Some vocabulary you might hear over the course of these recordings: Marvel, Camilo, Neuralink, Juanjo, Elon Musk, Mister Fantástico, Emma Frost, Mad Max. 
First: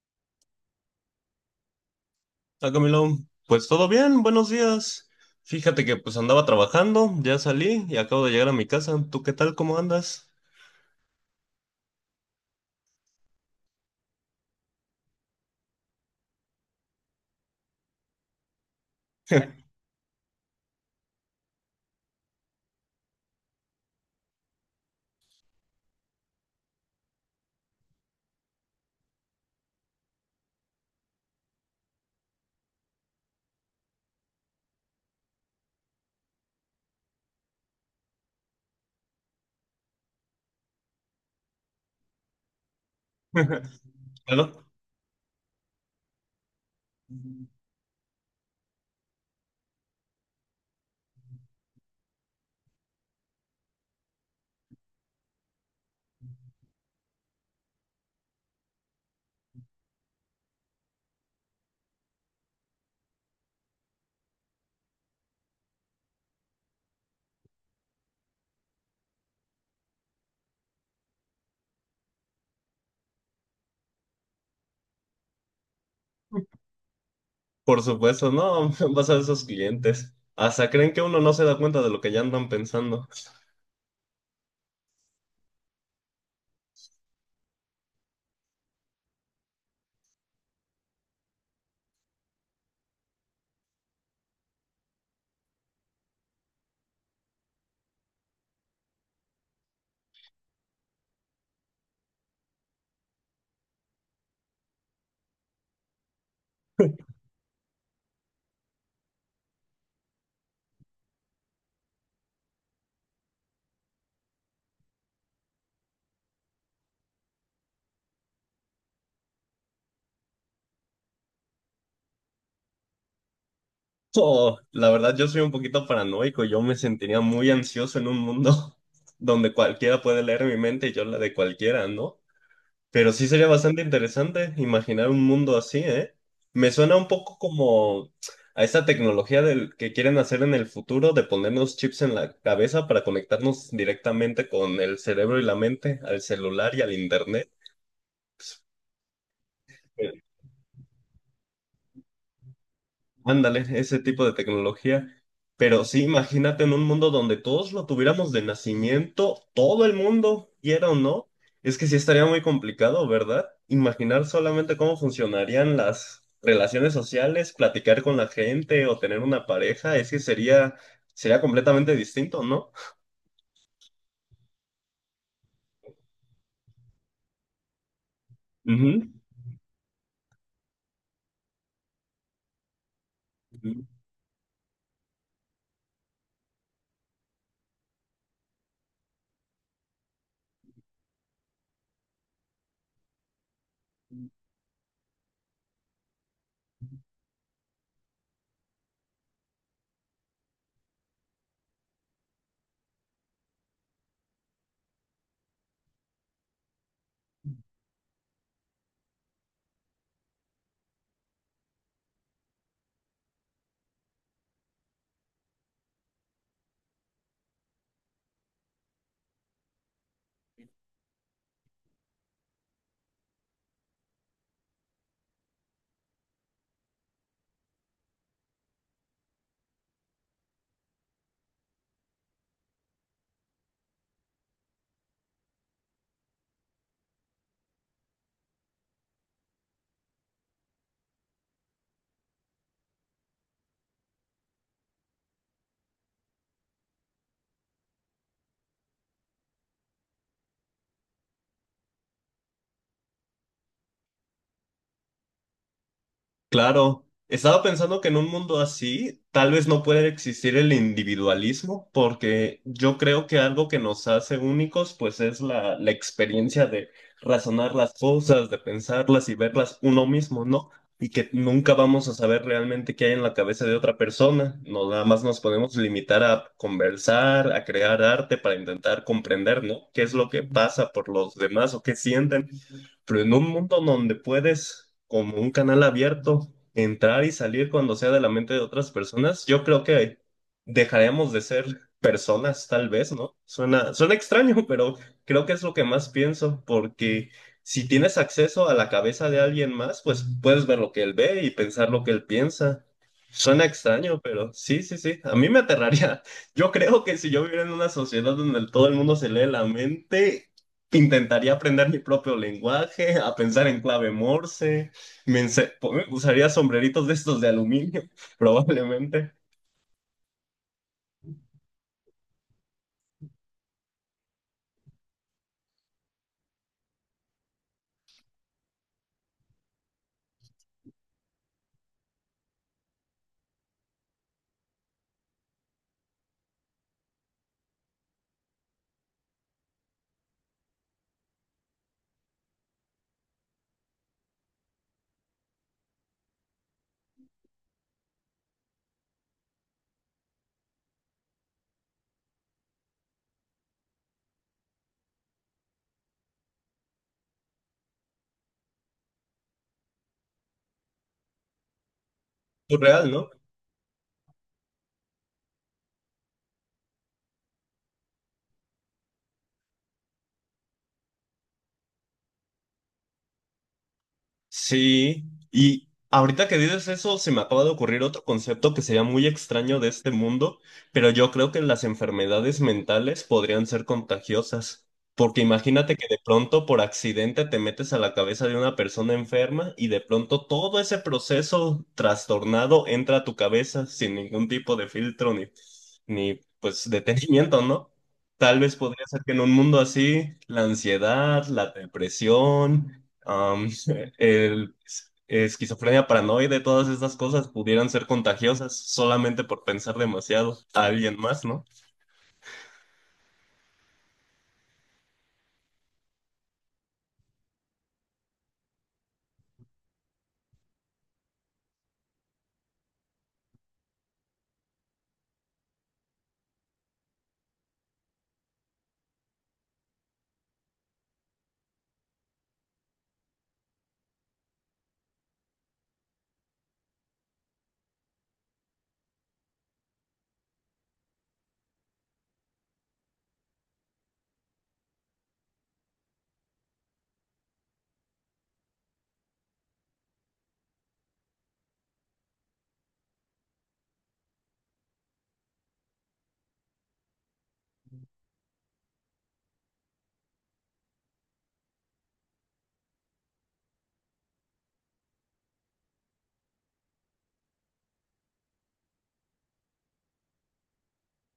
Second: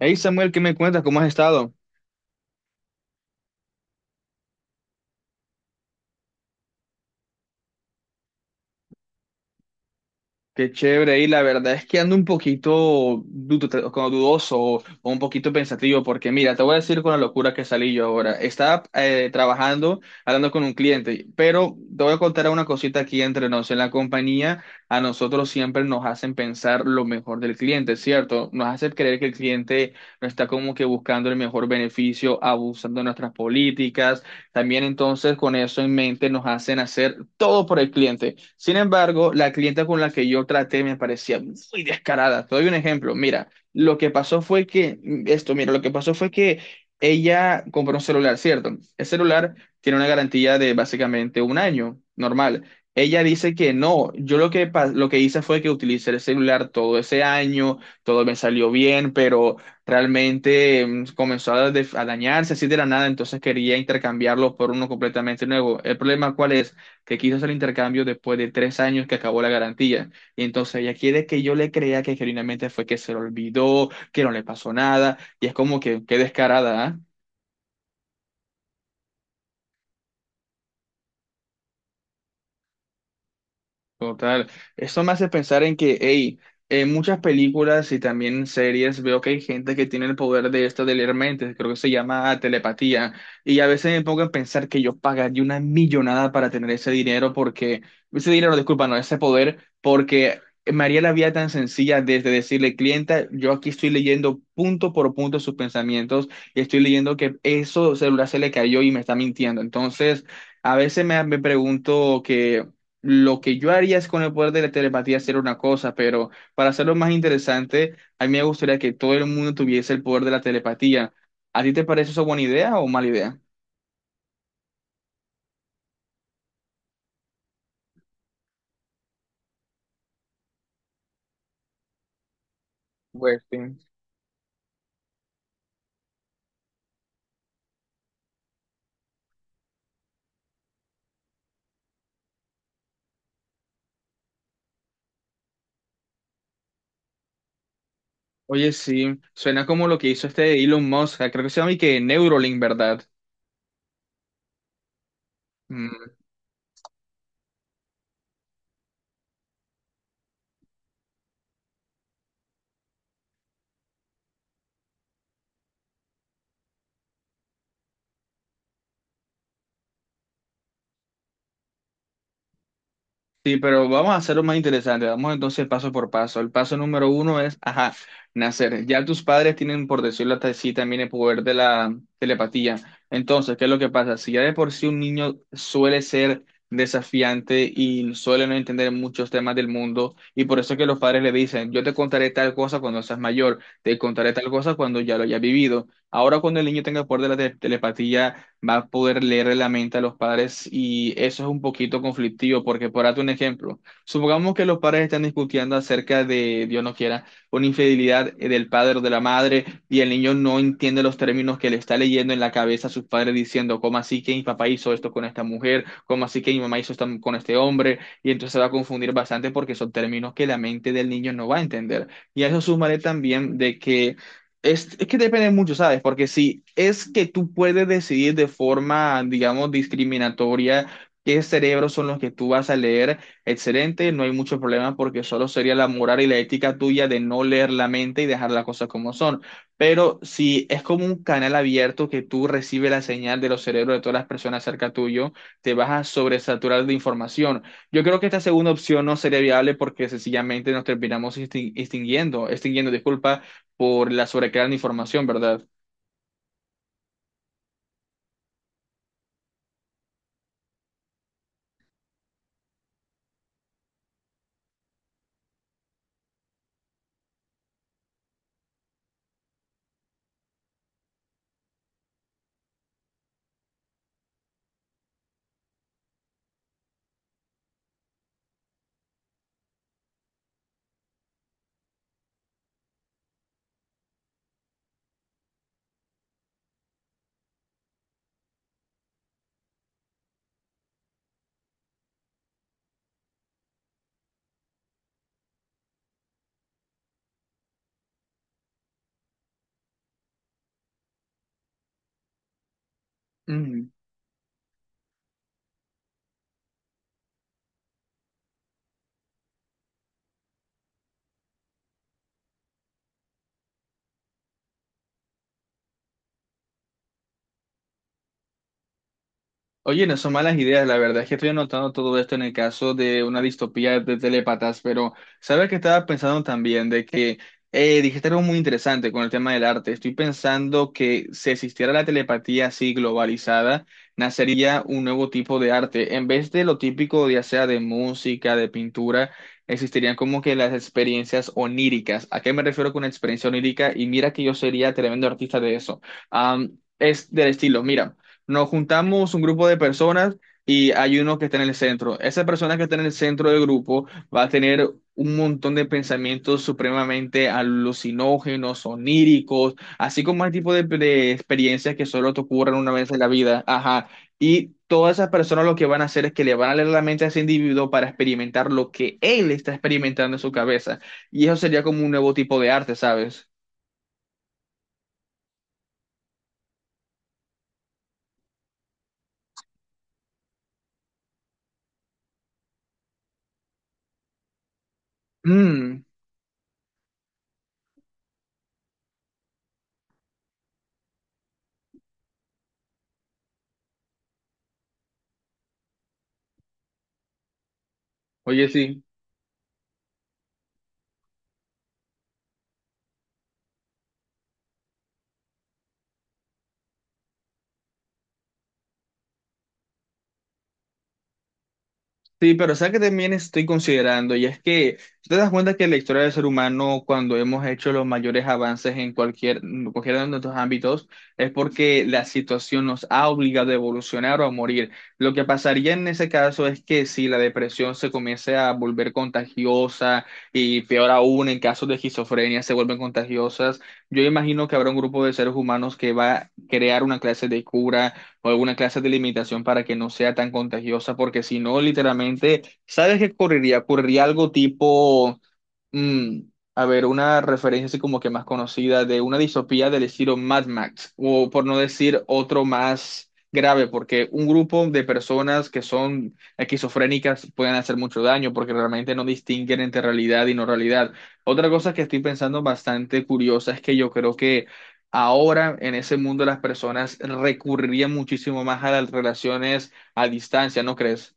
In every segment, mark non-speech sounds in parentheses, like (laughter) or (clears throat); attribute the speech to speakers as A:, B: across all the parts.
A: Hey Samuel, ¿qué me cuentas? ¿Cómo has estado?
B: Ah, Camilo, pues todo bien, buenos días. Fíjate que pues andaba trabajando, ya salí y acabo de llegar a mi casa. ¿Tú qué tal? ¿Cómo andas?
A: Qué chévere. Y la verdad es que ando un poquito como dudoso o un poquito pensativo porque mira, te voy a decir con la locura que salí yo ahora. Estaba trabajando, hablando con un cliente, pero te voy a contar una cosita aquí entre nos. En la compañía, a nosotros siempre nos hacen pensar lo mejor del cliente, ¿cierto? Nos hace creer que el cliente no está como que buscando el mejor beneficio, abusando de nuestras políticas. También entonces con eso en mente nos hacen hacer todo por el cliente. Sin embargo, la clienta con la que yo traté me parecía muy descarada. Te doy un ejemplo. Mira, lo que
B: (laughs)
A: pasó
B: Claro,
A: fue que, mm, esto, mira, lo que pasó fue que ella compró un celular, ¿cierto? El celular tiene una garantía de básicamente un año, normal. Ella dice que no, yo lo que, pa- lo que hice fue que utilicé el celular todo ese año, todo me salió bien, pero realmente comenzó a, a dañarse así de la nada, entonces quería intercambiarlo por uno completamente nuevo. El problema, ¿cuál es? Que quiso hacer el intercambio después de tres años que acabó la garantía. Y entonces ella quiere que yo le crea que genuinamente fue que se le olvidó, que no le pasó nada, y es como que, qué descarada, ¿ah?
B: por supuesto, no, (laughs) vas a ver esos clientes. Hasta creen que uno no se da cuenta de lo que ya andan pensando. (laughs)
A: Total. Eso me hace pensar en que, hey, en muchas películas y también en series veo que hay gente que tiene el poder de esto de leer mentes, creo que se llama telepatía. Y a veces me pongo a pensar que yo pagaría una millonada para tener ese dinero porque, ese dinero, disculpa, no, ese poder, porque me haría la vida tan sencilla desde decirle, clienta, yo aquí estoy leyendo punto por punto sus pensamientos y estoy leyendo que eso celular se le cayó y me está mintiendo. Entonces... A veces me pregunto que lo que yo haría es con el poder de la telepatía hacer una cosa, pero para hacerlo más interesante, a mí me gustaría que todo el mundo tuviese el poder de la telepatía. ¿A ti te parece eso buena idea o mala idea?
B: Oh, la verdad, yo soy un poquito paranoico. Yo me sentiría muy ansioso en un mundo (laughs) donde cualquiera puede leer mi mente y yo la de cualquiera, ¿no? Pero sí
A: Pues
B: sería
A: sí.
B: bastante interesante imaginar un mundo así, ¿eh? Me suena un poco como a esa tecnología del que quieren hacer en el futuro de ponernos chips en la cabeza para conectarnos directamente con el cerebro y la mente, al celular y al internet.
A: Oye, sí, suena como lo que hizo este Elon Musk, creo que se llama y que Neuralink, ¿verdad?
B: Ándale, ese tipo de tecnología. Pero sí, imagínate en un mundo donde todos lo tuviéramos de nacimiento, todo el mundo, quiera o no. Es que sí estaría muy complicado, ¿verdad? Imaginar solamente cómo funcionarían las relaciones sociales, platicar con la gente o tener una pareja, es que sería, sería completamente distinto, ¿no?
A: Sí, pero vamos a hacerlo más interesante. Vamos entonces paso por paso. El paso número uno es, ajá, nacer. Ya tus padres tienen, por decirlo hasta así, también el poder de la telepatía. Entonces, ¿qué es lo
B: Ujú.
A: que pasa? Si ya de por sí un niño suele ser desafiante y suele no entender muchos temas del mundo, y por eso es que los padres le dicen, yo te contaré tal cosa cuando seas mayor, te contaré tal cosa cuando ya lo hayas vivido. Ahora, cuando el niño tenga el poder de la telepatía, va a poder leer la mente a los padres y eso es un poquito conflictivo porque, por darte un ejemplo, supongamos que los padres están discutiendo acerca de, Dios no quiera, una infidelidad del padre o de la madre y el niño no entiende los términos que le está leyendo en la cabeza a sus padres diciendo, ¿cómo así que mi papá hizo esto con esta mujer? ¿Cómo así que mi mamá hizo esto con este hombre? Y entonces se va a confundir bastante porque son términos que la mente del niño no va a entender. Y a eso sumaré también de que es que depende mucho, ¿sabes? Porque si es que tú puedes decidir de forma, digamos, discriminatoria qué cerebros son los que tú vas a leer, excelente, no hay mucho problema porque solo sería la moral y la ética tuya de no leer la mente y dejar las cosas como son. Pero si es como un canal abierto que tú recibes la señal de los cerebros de todas las personas cerca tuyo, te vas a sobresaturar de información. Yo creo que esta segunda opción no sería viable porque sencillamente nos terminamos extinguiendo, disculpa, por la sobrecarga de información, ¿verdad?
B: Claro, estaba pensando que en un mundo así tal vez no puede existir el individualismo, porque yo creo que algo que nos hace únicos pues es la experiencia de razonar las cosas, de pensarlas y verlas uno mismo, ¿no? Y que nunca vamos a saber realmente qué hay en la cabeza de otra persona, no, nada más nos podemos limitar a conversar, a crear arte para intentar comprender, ¿no? ¿Qué es lo que pasa por los demás o qué sienten? Pero en un mundo donde puedes, como un canal abierto, entrar y salir cuando sea de la mente de otras personas, yo creo que dejaremos de ser personas, tal vez, ¿no? Suena extraño, pero creo que es lo que más pienso, porque si tienes acceso a la cabeza de alguien más, pues puedes ver lo que él ve y pensar lo que él piensa. Suena extraño, pero sí, sí, sí. A mí me aterraría. (laughs) Yo creo que si yo viviera en una sociedad donde todo el mundo se lee la mente, intentaría aprender mi propio lenguaje, a pensar en clave Morse, usaría sombreritos de estos de aluminio, (laughs) probablemente.
A: Oye, no son malas ideas, la verdad es que estoy anotando todo esto en el caso de una distopía de telépatas, pero sabes que estaba pensando también de que dijiste algo muy interesante con el tema del arte. Estoy pensando que si existiera la telepatía así globalizada, nacería un nuevo tipo de arte. En vez de lo típico, ya sea de música, de pintura, existirían como que las experiencias oníricas. ¿A qué me refiero con experiencia onírica? Y mira que yo sería tremendo artista de eso. Es del estilo, mira. Nos juntamos un grupo de personas y hay uno que está en el centro. Esa persona que está en el centro del grupo va a tener un montón de pensamientos supremamente alucinógenos, oníricos, así como el tipo de experiencias que solo te ocurren una
B: Surreal,
A: vez en la
B: ¿no?
A: vida. Ajá. Y todas esas personas lo que van a hacer es que le van a leer la mente a ese individuo para experimentar lo que él está experimentando en su cabeza. Y eso sería como un nuevo tipo de arte, ¿sabes? (clears throat)
B: Sí, y ahorita que dices eso, se me acaba de ocurrir otro concepto que sería muy extraño de este mundo, pero yo creo que las enfermedades mentales podrían ser contagiosas, porque imagínate
A: Mm.
B: que de pronto por accidente te metes a la cabeza de una persona enferma y de pronto todo ese proceso trastornado entra a tu cabeza sin ningún tipo de filtro ni pues detenimiento, ¿no? Tal
A: Oye,
B: vez
A: sí.
B: podría ser que en un mundo así, la ansiedad, la depresión, el esquizofrenia paranoide, todas estas cosas pudieran ser contagiosas solamente por pensar demasiado a alguien más, ¿no?
A: Sí, pero ¿sabes que también estoy considerando? Y es que si te das cuenta que la historia del ser humano, cuando hemos hecho los mayores avances en cualquiera de nuestros ámbitos, es porque la situación nos ha obligado a evolucionar o a morir. Lo que pasaría en ese caso es que si la depresión se comienza a volver contagiosa y peor aún en casos de esquizofrenia se vuelven contagiosas, yo imagino que habrá un grupo de seres humanos que va a crear una clase de cura o alguna clase de limitación para que no sea tan contagiosa, porque si no, literalmente, ¿sabes qué ocurriría? Ocurriría algo tipo, mm, a ver, una referencia así como que más conocida de una distopía del estilo Mad Max, o por no decir otro más grave, porque un grupo de personas que son esquizofrénicas pueden hacer mucho daño porque realmente no distinguen entre realidad y no realidad. Otra cosa que estoy pensando bastante curiosa es que yo creo que ahora en ese mundo las personas recurrirían muchísimo más a las relaciones a distancia, ¿no crees?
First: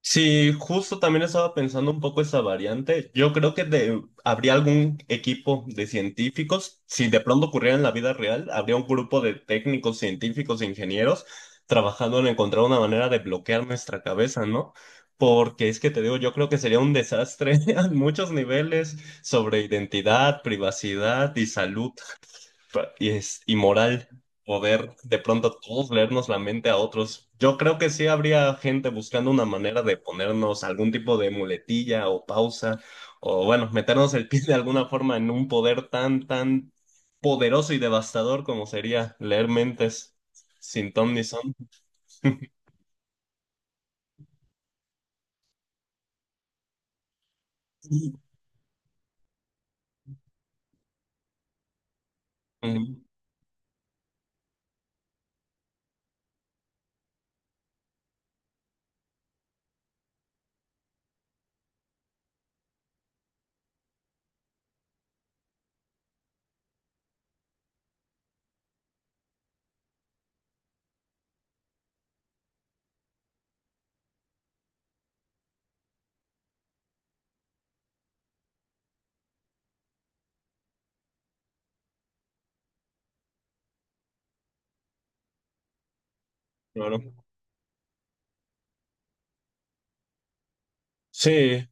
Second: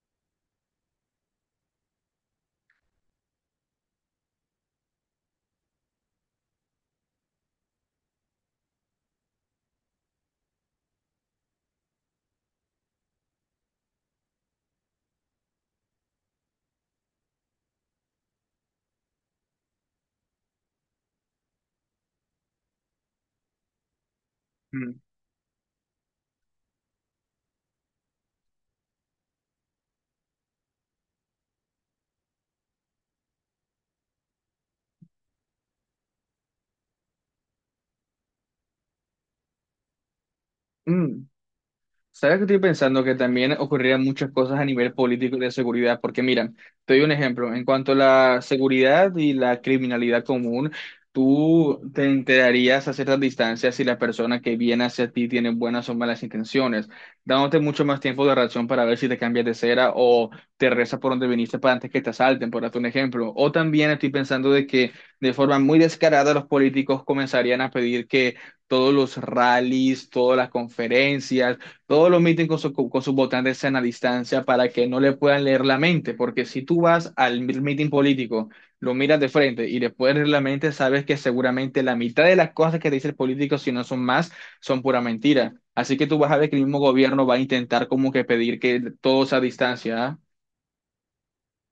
B: Sí, justo también estaba pensando un poco esa variante. Yo creo que habría algún equipo de científicos, si de pronto ocurriera en la vida real, habría un grupo de técnicos, científicos e ingenieros trabajando en encontrar una manera de bloquear nuestra cabeza, ¿no? Porque es que te digo, yo creo que sería un desastre (laughs) a muchos niveles sobre identidad, privacidad y salud, y es inmoral poder
A: Mm.
B: de pronto todos leernos la mente a otros. Yo creo que sí habría gente buscando una manera de ponernos algún tipo de muletilla o pausa, o bueno, meternos el pie de alguna forma en un poder tan poderoso y devastador como sería leer mentes sin ton ni
A: Mm.
B: son.
A: ¿Sabes que estoy pensando? Que también ocurrirían muchas cosas a nivel político y de seguridad, porque mira, te doy un ejemplo, en cuanto a
B: (laughs)
A: la seguridad y la criminalidad común, tú te enterarías a
B: Ujú.
A: ciertas distancias si la persona que viene hacia ti tiene buenas o malas intenciones, dándote mucho más tiempo de reacción para ver si te cambias de cera o te reza por donde viniste para antes que te asalten, por darte un ejemplo. O también estoy pensando de que de forma muy descarada los políticos comenzarían a pedir que... todos los rallies, todas las conferencias, todos los miten con sus votantes sean a distancia para que no le puedan leer la mente, porque si tú vas al mitin político, lo miras de frente y le puedes leer la mente, sabes que seguramente la mitad de las cosas que te dice el político, si no son más, son pura mentira. Así que tú vas a ver que el mismo
B: Claro.
A: gobierno va a intentar como que pedir que todo sea a distancia. ¿Ah?
B: Sí.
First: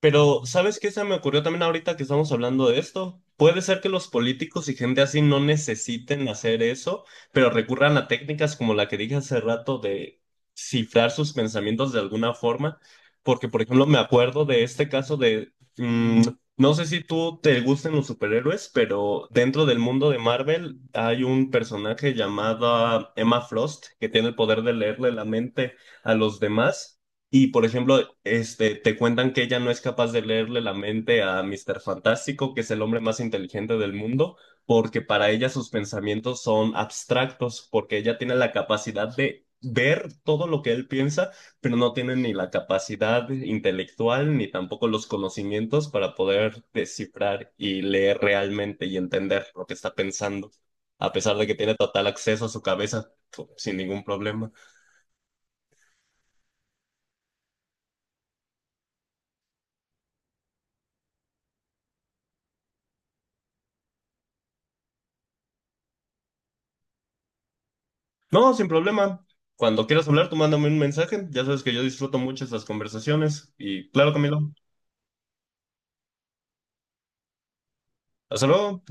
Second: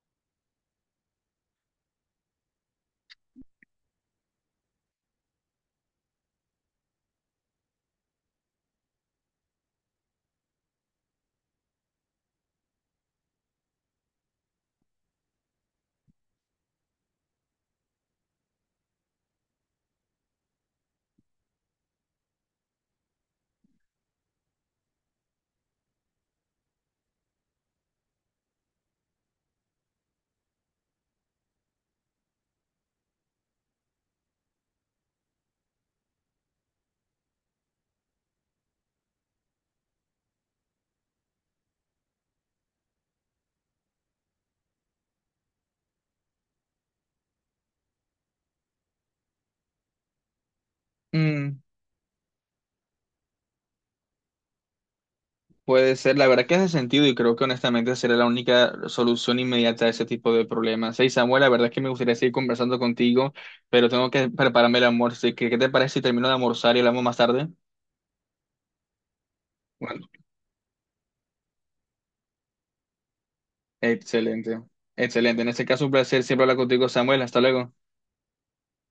B: Pero, ¿sabes qué se me ocurrió también ahorita que estamos hablando de esto? Puede ser que los políticos y gente así no necesiten hacer eso, pero recurran a técnicas como la que dije hace rato de cifrar sus pensamientos de alguna forma, porque, por ejemplo, me acuerdo de este caso de, mm, no sé si tú te gusten los superhéroes, pero dentro del mundo de Marvel hay un personaje llamado Emma Frost que tiene el poder de leerle la mente a los demás. Y por ejemplo, este, te cuentan que ella no es capaz de leerle la mente a Mister Fantástico, que es el hombre más inteligente del mundo, porque para ella sus pensamientos son abstractos, porque ella tiene la capacidad de ver todo lo que él piensa, pero no tiene ni la capacidad intelectual ni tampoco los conocimientos para poder descifrar y leer realmente y entender lo que está pensando, a pesar de que
A: Mm.
B: tiene total acceso a su cabeza sin ningún problema.
A: Puede ser, la verdad que hace sentido y creo que honestamente será la única solución inmediata a ese tipo de problemas. Hey Samuel, la verdad es que me gustaría seguir conversando contigo, pero tengo que prepararme el almuerzo, así que ¿qué te parece si termino de almorzar y hablamos más tarde?
B: No, sin problema. Cuando
A: Bueno,
B: quieras hablar, tú mándame un mensaje. Ya sabes que yo disfruto mucho estas conversaciones. Y claro, Camilo.
A: excelente, excelente. En este caso un placer siempre hablar contigo, Samuel. Hasta luego.
B: Hasta luego.